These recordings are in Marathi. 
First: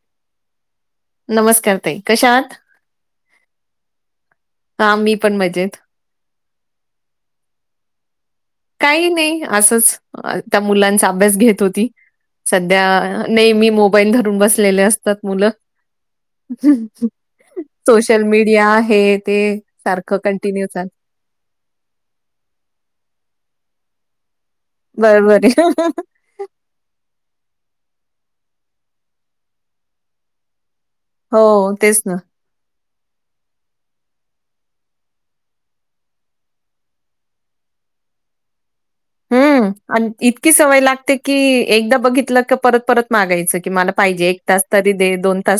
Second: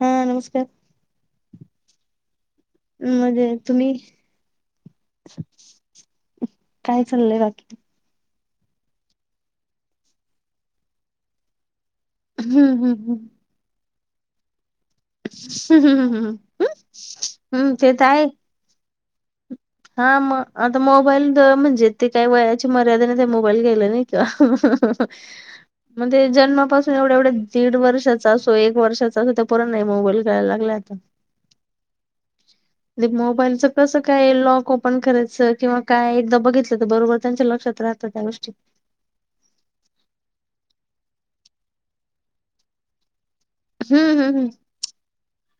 हा नमस्कार नमस्कार ताई. कशा आहात? म्हणजे तुम्ही. हां, मी पण मजेत. काय चाललंय बाकी. काही नाही असंच त्या मुलांचा अभ्यास घेत होती.. हम्म सध्या हम्म नाही मी मोबाईल धरून बसलेले असते. हम्म हम्म ते तर सोशल आहे मीडिया आहेत. हा मग आता मोबाईल म्हणजे ते काही वयाची मर्यादा नाही त्या मोबाईल घ्यायला नाही का. बरोबर आहे. म्हणजे जन्मापासून एवढ्या एवढ्या दीड वर्षात. असो एक वर्षाचा असो ते पोरांना नाही मोबाईल खेयला लागला आता. हो तेच ना. मोबाईलच कसं काय लॉक ओपन करायचं किंवा काय एकदा बघितलं तर बरोबर त्यांच्या लक्षात. राहत त्या गोष्टी. हम्म आणि इतकी सवय लागते की एकदा बघितलं क परत परत मागायचं. मला हम्म पाहिजे हम्म एक हम्म तास तरी दोन ता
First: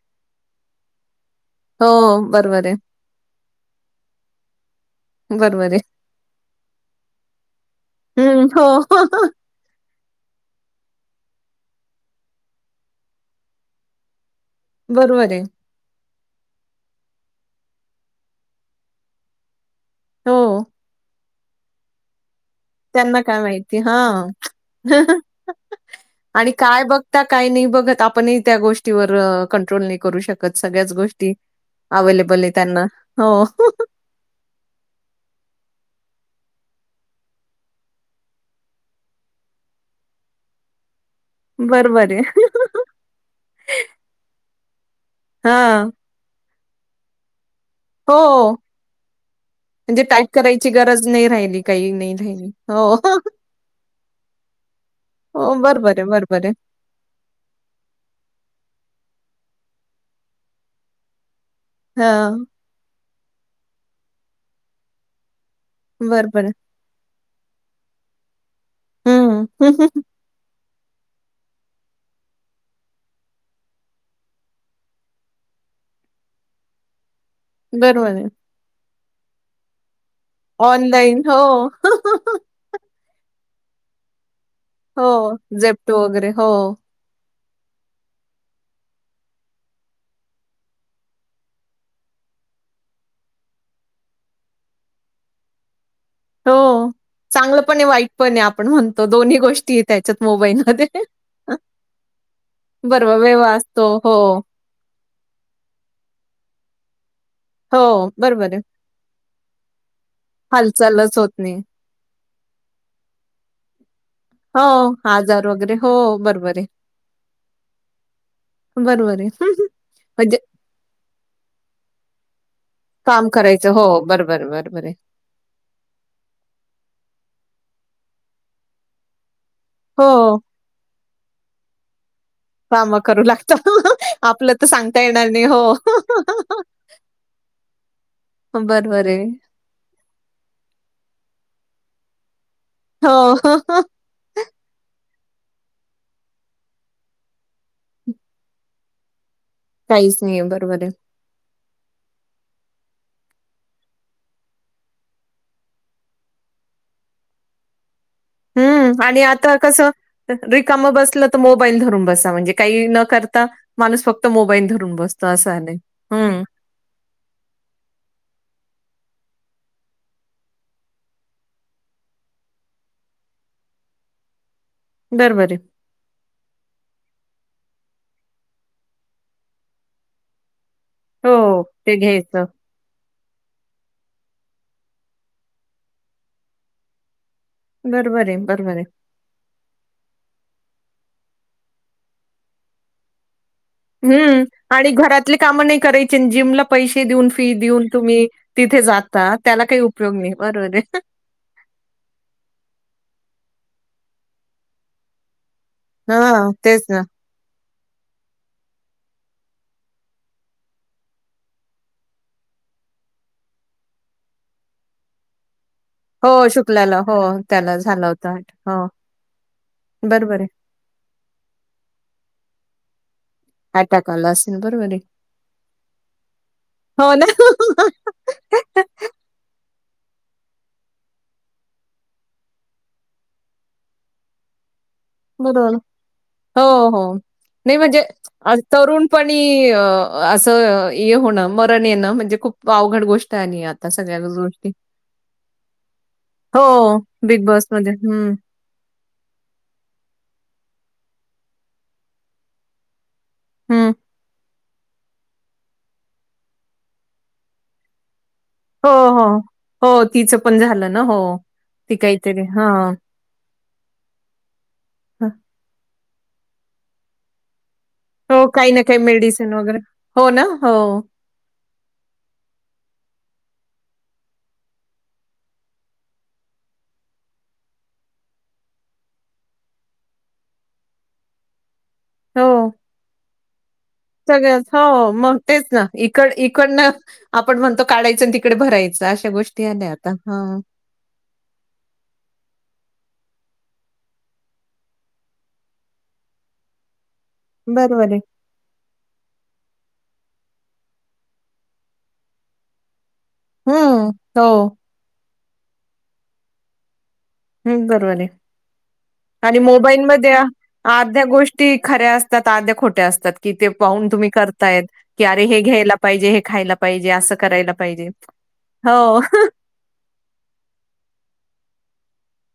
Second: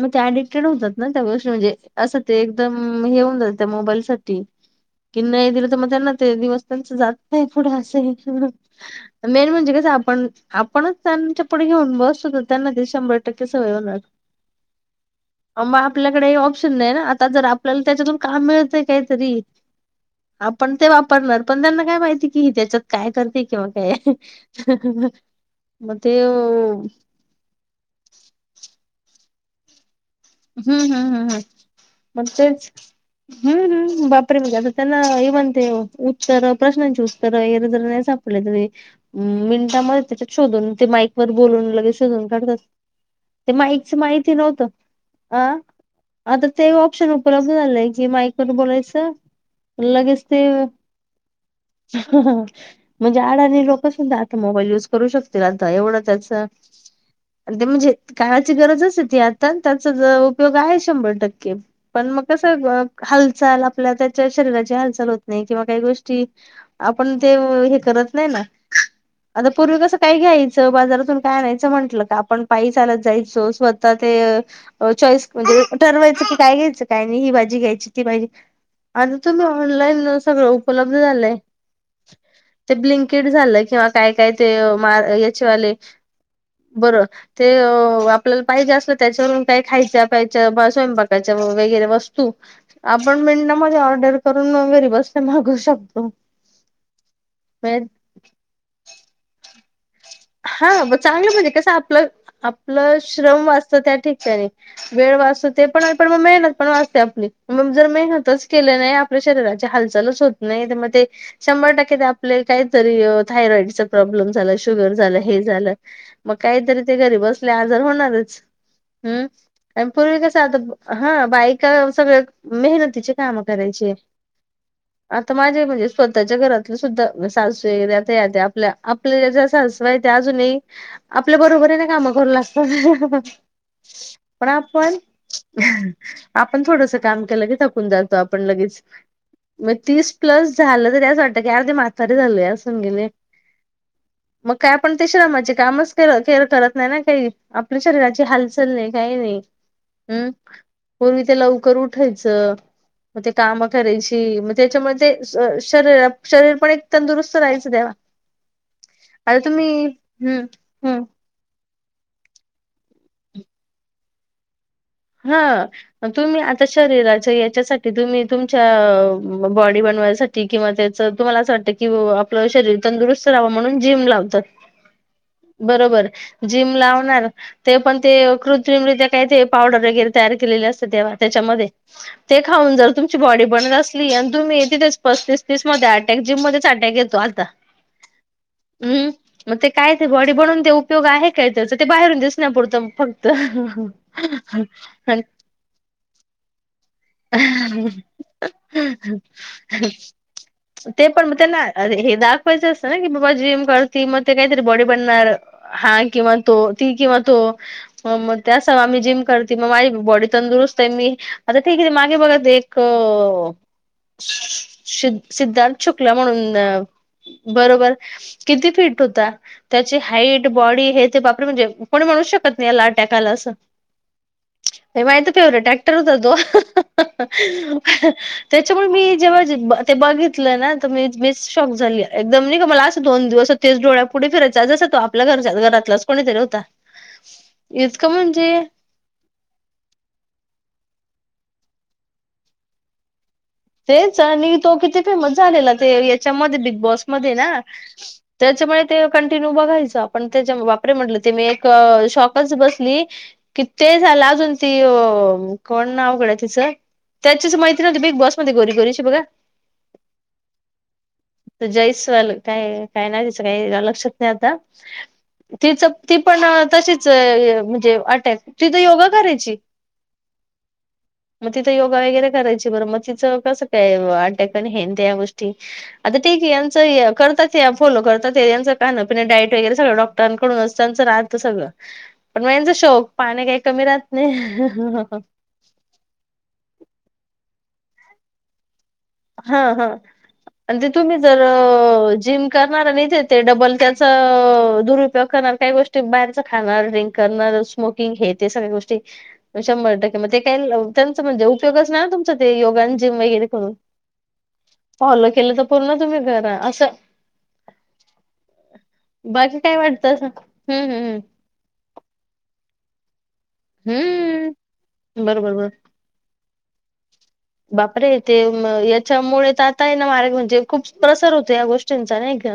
मग ते ऍडिक्टेड होतात ना त्या गोष्टी म्हणजे हो, असं ते बरोबर एकदम आहे. हे होऊन जात त्या मोबाईल साठी. कि नाही दिलं बरोबर तर आहे. मग त्यांना ते दिवस त्यांच जात नाही पुढं असं हं, हो. मेन म्हणजे का. आपण आपणच त्यांच्या पुढे घेऊन बसतो तर त्यांना ते शंभर टक्के स वय होणार. बरोबर आहे. मग आपल्याकडे ऑप्शन नाही ना आता जर आपल्याला त्याच्यातून काम मिळतं काहीतरी. हो, ा आपण ते वापरणार पण त्यांना काय माहिती. कि त्याच्यात काय त्यांना करते किंवा माहिती? काय हां. मग ते. काही नाही बघत आपण त्या गोष्टीवर कंट्रोल नाही करू शकत सगळ्याच गोष्टी. मे अवेलेबल आहे त्यांना. हो. हम्म हम्म बापरी मध्ये असता त्यांना येवणव. प्रश्नांची उत्तररे जरी नाही सापडले तरी मिनिटामध्ये त्याच्यात शोधून ते माई. वर बोलून लगे बरोबर आहे. शोधून काढतात ते माईकच माहिती नव्हतं. अ हां. आता ते ऑप्शन उपलब्ध झालंय की मायकून हो. बोलायचं. म्हणजे लगेच टाईप ते करायची गरज नाही राहिली, काही नाही राहिली. हो. म्हणजे आडाने लोक. Mobile use. ू शकतील हो, आता बरोबर एवढं आहे, त्याच बरोबर आहे. ते म्हणजे काळाची गरज असे ती आता. उपयोग आहे शंभर टक्के पण मग हां, कसं. हालचाल आपल्या त्याच्या शरीराची हालचाल होत नाही किंवा काही गोष्टी. बरोबर आहे. पण ते हे करत नाही ना हं. आता पूर्वी कसं काय घ्यायचं. बाजारातून काय नाहीच म्हटलं का आपण पायी चालत जायचो स्वतः ते. चॉईस म्हणजे ठरवायचं की काय घ्यायचं काय नाही ही भाजी घ्यायची ती बरोबर आहे. भाजी. आता तुम ऑनलाईन सगळं उपलब्ध ऑनलाईन हो. झालंय ते ब्ं. किट झालं किंवा काय काय ते म हो, याचेवाले वगैरे. हो, बरोर ते आपल्याला पाहिजे असलं त्याच्यावरून का खायच्या पय स्वयंपाकाच्या वगैरे वस्तू आपण मि ऑर्डर करून ंगरी बसते मागू शकतो. हो चांगलं पण म्हणजे वाईट पण आपण म्हणतो दोन्ही गोष्टी. त्याच्यात हा मोबाईलमध्ये. चांगलं म्हहिजे कस आपलं आपलं बरोबर वेव श्रम वाचत असतो. त्या हो, ठिकाणी वेळ वाचत ते पण पण मग मेहनत पण वाचते आपली मग हो, जर मेहनतच बरोबर आहे. केलं नाही आपल्या शरीराची हालचालच होत नाही तर मग ते हालचालच होत नाही. शंभर टक्के ते आपले काहीतरी थायरॉइडचा प्रॉब्लेम झाला हो, शुगर हे आजार वगैरे झालं हो, मग बरोबर आहे, काहीतरी ते घरी बसले आजार होणारच बरोबर हम्म आहे. आणि पूर्वी कस म्हणजे आता हा बाईका व्यव मेहनतीचे काम करायचं हो, करायचे बरोबर, बरोबर आहे. आता माझे म्हणजे स्वतःच्या घरातलं सुद्धा आपल्या आपल्या ज अज हो, आपल्या बरोबरी काम कामं करगत करू लागतात. पण आपलं तर आपण सांगता येणार नाही. हो. आपण थोडस काम केलं की ाकून जातातो आपण लगेच बरोबर आहे. मग तीस प्लस झालं तरी असं वाटतं की अर्दीी माथारी झाल हो का आपण ते श्रमाचे कामचअर करत नाही ना काही आपल्या शरीराची हालचाल नाही काही नाही काहीच हम्म नाहीये बरोबर आहे. पूर्वी ते लवकर उठायचं मग ते काम करायची मग त्याच्यामुळे ते शरीर शरीर पण एक तंदुरुस्त राहायचं तेव्हा हम्म आणि आता तुम्ही कस हम्म रिकाम हम्म बसलं तर मो ल धरून ब म्हणजे काही न करता माणूस फक्त मोईल धर हा तुम्ही आता शरीराच्या याच्यासाठी तुम्ही तुमच्या बॉडी बनवायसाठी किंवा त्याच तुम्हाला असं वाटत कि आपलं शरीर तंदुरुस्त म्हण जम ला बरोबर आहे. बबर जम ला ते पण ते कृत्रिमरित्या काय ते पावडर वगैरे तयार केलेले असते त्याच्या हो, मध्ये ते घ्यायचं. खाऊन जर तुमची बॉडी बनवून असली तुम्ही तिथेच पस्तीस तीस मध्ये अटॅक जिम मध्येच अटॅक येतो आता बरोबर आहे, बरोबर आहे. हम्म काय ते बॉडी बनवून उपयोग उपयोग आहे काय त्याचा ते बाहेरून दिसना पुरतं फक्त हं. आणि घरातली काम नाही करायची जिमला पैसे देऊन, फी देऊन तुम्ही हा तिथे जाता, त्याला काही उपयोग नाही. बरोबर आहे. ते पण त्याना आ ले हे दाखवायच असं ना की बाबा जेम करत ती मग ते काहीतरी बॉडी बनणार हा किंवा हां, तो तेच ती ना. किंवा तो मग त्या स आम्ही जिम करते मग माझी बॉडी तंदुरुस्त आहे मी आता ठीक आहे मागे बघत एक सिद्धांत चुकलं हो, म्हणून शुक्लाला. हो, त्याला बरोबर झाला होता अटॅक. किती हो, फिट होता त्याची बरोबर हाईट आहे. बॉडी हे ते बापरे म्हणजे कोन होऊ शकत नाही लाड अ अटॅक आला असेल. बरोबर आहे. माहित फेवरेट टॅक्टर होत तो हो ना. हा त्याच्यामुळे मी जेव्हा ते बघितलं ना तर मी बीच शॉक झाली एकदम नाही का मला असं दोन दिवस तेच डोळ्या पुढे फिरायचंं तो आपल्या घरच्या बरोबर. घरातलाच कोणीतरी होता हो, हो. नाही म्हणजे तरुणपणी असं हये होणं मरण येणं म्हणजे खूप अवघड गोष्टी आली आता सगळ्या तेच आणि तो किती फेमस झालेला ते याच्यामध्ये हो, बिग बॉसमध्येध्ये बिग ना बॉसमध्ये. हं, त्याच्यामुळे ते कंटिन्यू बघायच आपण त्याच्या बापरे म्हटलं ते मी एक शॉकच बसली किे हं. ते झाला अजून कि बोलण अवघड आहे तीच त्याचाशी मैत्री होती गोरी हो, गोरीची बघा हो. हो तिचं पण झालं ना हो तर ती जयस्वाल काहीतरी काय हां. काय नाही तिचं काही लक्षात नाही आता तिचं ती पण तशीच ते अटॅक हो, ति काही तर ना काही योगा मेडिसिन करायची वगैरे. हो ना. हो, म तिथ योगा वगैरे करायची बर म ति त कस काय अटॅक अन ह्या त्या गोष्टी आता ठीक यांच या करतात या फॉलो कर कसय ह्यांच खाण पिण डाईट वगैरे सगळ डॉक्टांकडूनच त्यांचं राहतं सगंळ. [inaudible] हो राहत नाही सगळच हो मग तेच ना इकड इकडन आपण म्हणतो काडायच आणि तिकडे भराय हा हा आणि ते तुम्ही जर जिम करणार आणि इथे ते डबल त्याच दुरुपयोग करणार, काही गोष्टी बाहेरच खाणार ड्रिंक करणारं बरोबर स्मोकिंग आहे. हे ते सगळ्या गोष्टी शंभर टक म ते काही [unintelligible] त्यांचा म्हणजे, उपयोगच नाही ना तुमच ते योगा आन जिम वगैरे करून. हं. हो. फॉलो केलं तर पूर्ण तुम्ही करा, असं हम्म बरोबर आहे. आणि बाकी काय मोबाईल वाटतं असं मध्ये हम्म हम्म अर्ध्या गोष्टी खऱ्या असतात, अर्ध्या खोट ते असतात कि ते पाऊन तुम्ही हम्म हम्म. करतायत की अरे बरोबर हे बरोबर घ्यायला पाहिजे, खायला पाहिजे असं करायला पाहिजे. बापरे ते म हो, याच्यामुळे तर आता आहे ना मार्ग म्हणजे खूप प्रसार होतो या गोष्टींच चा नाही का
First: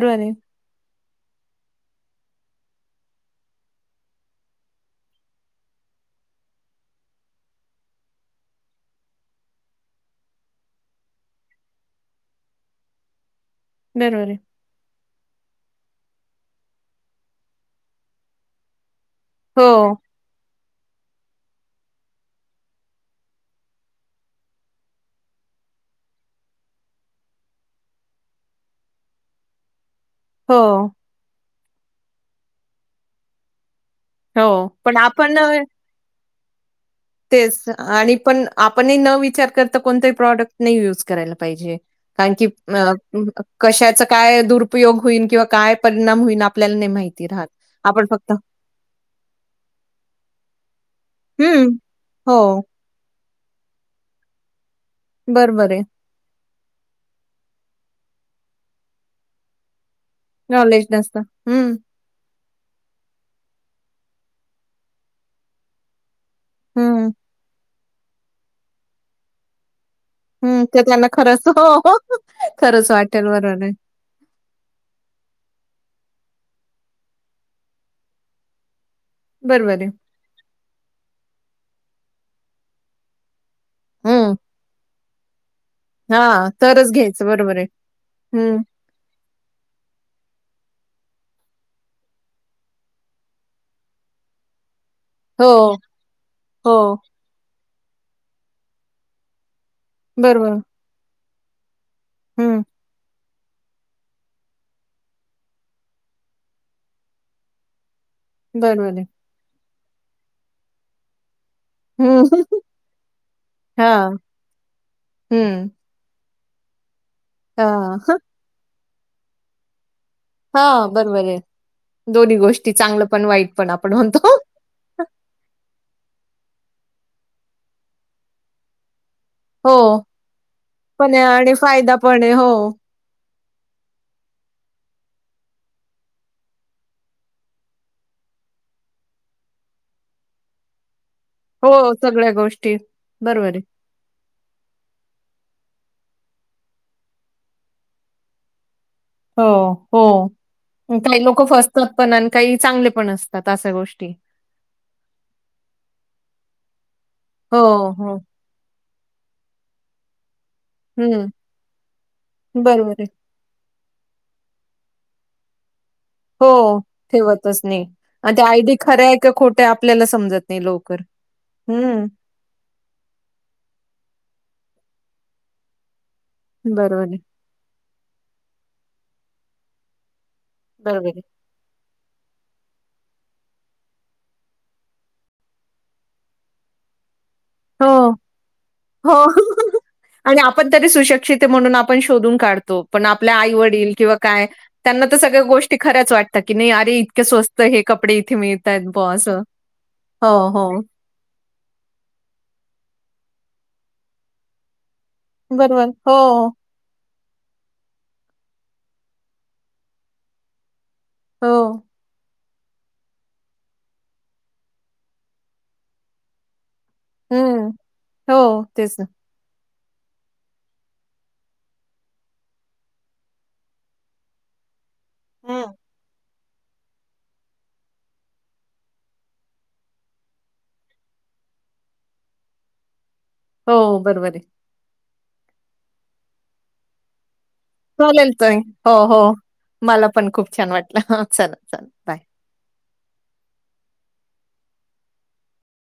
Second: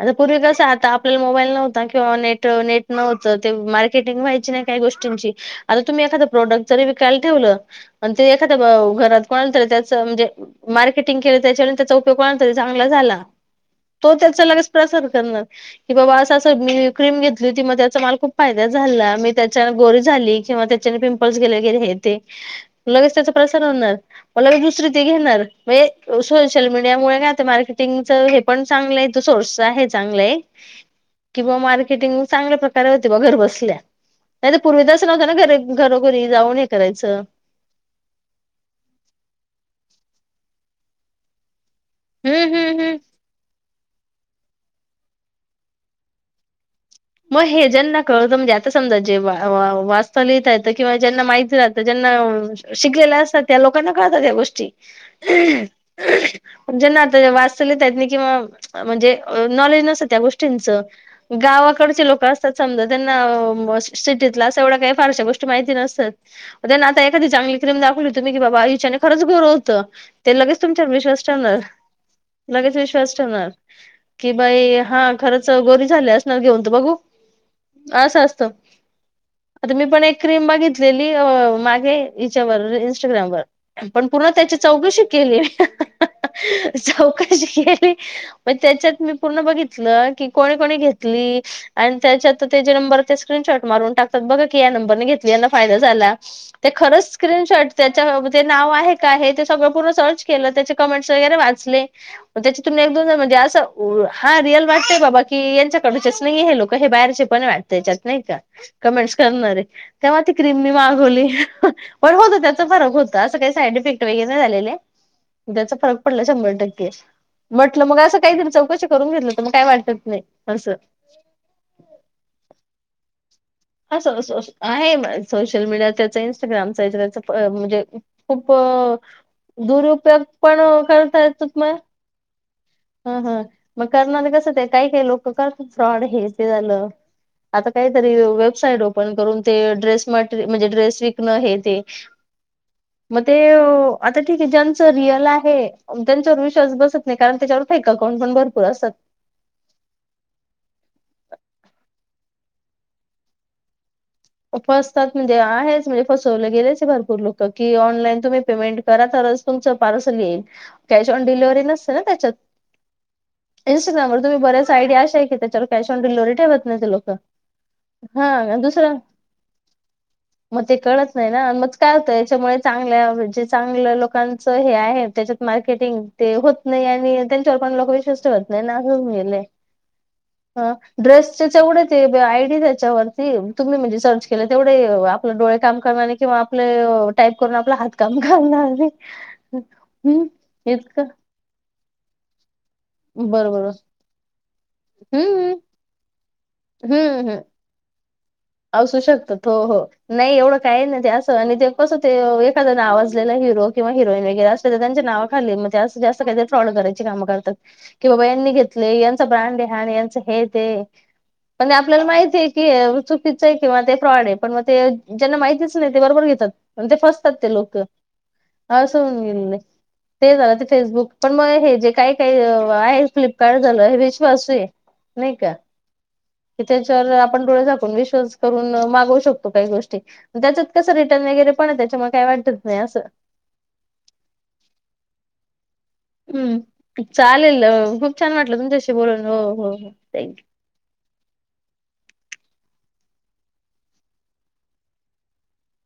आता आहे. पूर्वी कस आता आपल्याला मोबाईल नव्हता किंवा नेट ट नेट नव्हत ते मार्केटिंग व्हायची नाही काही गोष्टींची आता तुमी एखादा प्रोडक्ट जरी विकायला ठेवल अन ते एखाद [unintelligible] घरात कोणाला तरी त्याच म्हणजे मार्केटिंग केलं, त्याच्याने त्याचा उपयोग कोणाला तरी चांगला झाला. तो बरोबर आहे. त्याचा लगेच प्रसार करणार कि बाबा असं असं मी क्रीम घेतली होती, म त्याचा मला खूप फायदा झाला. मी त्याच्याने हो. गोरी झाली किंवा ते ज्याने पिंपल्स गेले, गेले हे ते लगेच त्याचा प्रसार होणार. म लगेच दुसरे ते घेणार मजे सोशल मडियामुळे नाही आता मार्केटंग च हे पण चांगल नाही तो सोर्स आहे चांगलय हो, किंवा मार्केटिंग चांगल्या प्रकारे होती बा घर बसल्या. नाहीतर हो. पूर्वी तर पण असं नव्हतं ना आपण अ, घर घरोघरी. जाऊन हे करायचं. तेच आणि पण आपणही न विचार करता कोणताही प्रॉडक्ट नाही युज करायला पाहिजे. कारण हम्म की न हम्म अ हम्म. कशाचा काय दुरुपयोग होईन किंवा काय परिणाम होईन आप म हे ज्यांना कळतं म्हणजे आता समजा जे अ अव व वाचता, लिहिता येतं किंवा ज्यांना माहिती हं. राहतं ज्यांना हो, शिकलेल्या असतात त्या लोकांना कळतात हया गोष्टी. बरोबरये. पण जेंना आता वाचता लिहीता येत नाही किंवा म्हणजे अ नॉलेज नस या गोष्टींचं नॉलेज नसतं. हं, गावाक असे लोक असतात समजा ज्यांना, सिटीतल असं एवढ्या काही फारश्या गोष्टी माहिती नसतात. त्यांना आता हं, एखादी चांगली क्रीम दाखवली तुम्ही, की बाबा याच्याने खरंच गोरं होतं ते लगेच हं. तर तुमच्यावर त्यांना विश्वास खरंच ठेवणार, हो, लगेच खरंच विश्वास वाटेल. ठेवणार बरोबर आहे. की बाई हा खरंच गोरी झाली असणार घेऊन तं बघू, असं असतं. आता बरोबर मी आहे. पण एक क्रीम बघितलेली अ मागे हिच्यावर इंस्टग्रामवर पण पुर्ण त्याची चौकशी केली. हा. चौकशी केली, मग त्याच्यात मी पूर्ण बघितलं की कोणी कोणी घेत तली अन त्याच्यात त तेच्या नंबरचा स्क्रिनशॉट मारून टाकतात बघा कि ह्या नम पणं घेतली यान हो, फायदा झाला, ते हो. खरच स्क्रिनशॉट त्याच्या अ ते नाव आहे का हे ते सगळ पूर्ण सर्च केलं बरोबर. त्याचे कमेंट्स वैगरे वाचले, म हं, त्याच्यातून एक दोन जण म्हणजे अस [unintelligible] हा रिअल वाटतंय बाबा, की यांच्याकडचेच नई हे लोक हे बाहेरचे पण आहे वाटतं यांच्यात. नाही का? बरोबर आहे. कमेंट्स करणारे, तेव्हा ती क्रीम मी मागवली. पण होतं हं. त्याचा फरक होता, असं काही साईड इफेक्ट हां. वैगरे नाही झालेले हं. त्याचा फरक पडला शंभर [unintelligible] म्हटलं मग हां. असं हं. काहीतरी चौकशी करून घेतलं, तर मग काय वाटत नाही असं हा बरोबरये. दोन्ही गोष्टी चांगलं पण वाईट पण आपण असो, असो, म्हणतो. असो आहे ना सोशल मीडियाचा त्याच [unintelligible] हो, दुरुउपयोग पण पण करता आहे आणि येतात ना. फायदा पण आहे. हो, हं हं! मग करणार कस ते काही-काही लोक करतात फ्रॉड हे ते झालं आता काहीतरी साईट ओपन करून ते ड्रेस मटेरियल म्हणजे ड्रेस ना हे ते हो, सगळ्या गोष्टी. मग ते बरोबर आहे. आता ठीक आहे, ज्यांचं रियल आहे त्यांच्यावर विश्वास बसत नाही, कारण त्याच्यावर फेक अकाउंट पण भरपूर असतात. हो, हो. काही लोकं फसतात पण आणि काही चांगले पण असतात अशा गोष्टी. फसतात म्हणजे आहेच म्हणजे फसवलं गेलेच भरपूर लोक, हो, की हो. ऑनलाईन तुम्ही पेमेंट करा तरच तुमचं पार्सल येईल. कॅश ऑन हं, डिलव्हरी नसते ना त्याच्यात. बरोबर आहे. इंस्टाग्रामवर तुम्ही बऱ्याच साईड या अशा आहे की, त्याच्यावर कॅश ऑन डिलिव्हरी ठेवत नाही हो, ही लोक ठेवतच नाही. आणि हा आयडी दुसरं खऱ्या आहे त्या खोट्या आपल्यालाच मग ते कळत नाही ना, मग काय होत याच्यामुळे चांगल्या म्हणजे चांगल्या लोकांच हे आहे त्याच्यात मार्केटिंग ते होत नाही, बरोबर आहे, आणि त्यांच्यावर पण लोक विश्वास ठेवत नाही ना हो नेलय, हं बरोबर आहे. ड्रेसचेच एव्हढे तेबी आयडीच त्याच्यावरती, तुम्ही म्हणजे केले तेवढे आपले डोळे काम करन्याने किंवा आपले टाईप करून आपला हात हो. काम करणार नाही. हो. हुम आणि आपण तरी इतकं सुशिक्षित आहे म्हणून आपण शोधून काढतो, पण आपल्या आई बरोबर वडील किंवा काय त्यांना तर सगळ्या हम्म गोष्टी खऱ्याच वाट आता की नाही, अरे इतके हम्म हम्म स्वस्त हे कपडे. मिळतायत असू बुवा असं. शकतात हो हो नाही, हो, एवढं हो. काय ना ते असं आणि ते कस ते एखादं नावजलेला हिरो किंवा हिरोईन वगैरे असे तर त्यां नावाखाली म्हजे बरोबर. जास्त जास्त काय, तर हो, फ्रॉड करायचं. करतात की बाबा यांनी घेतलय, यांच ब्रँड आणि यांच हे ते पण हो. आपल्याला माहितीय आहे की च किंवा ते फ्रॉड आहे, पण मग ते ज्यांना माहितीच नाही ते बरोबर घेतात. आणि ते फसतात ते हं. लोक हो, तेच असं ना. होऊन गेलेलं ये. ते झालं ते फेसबुक पण मग हे जे काय काय आहे फ्लिपकार्ट झालं हे विश्वासू ये. नाही का हं. त्याच्या वर जर आपण डोळे झाकून विश्वास मागू शकतो काही गोष्टी त्याच्यात कस रिटर्न वगैरे पण त्याच्या मुळ काय वाटत नाही असं. हो बरोबर आहे. हम चालेल खूप छान वाटलं तुमच्याशी बोलून हो हो हो. मला पण थँक्यू! खूप छान वाटलं. हां, चला, चला. बाय.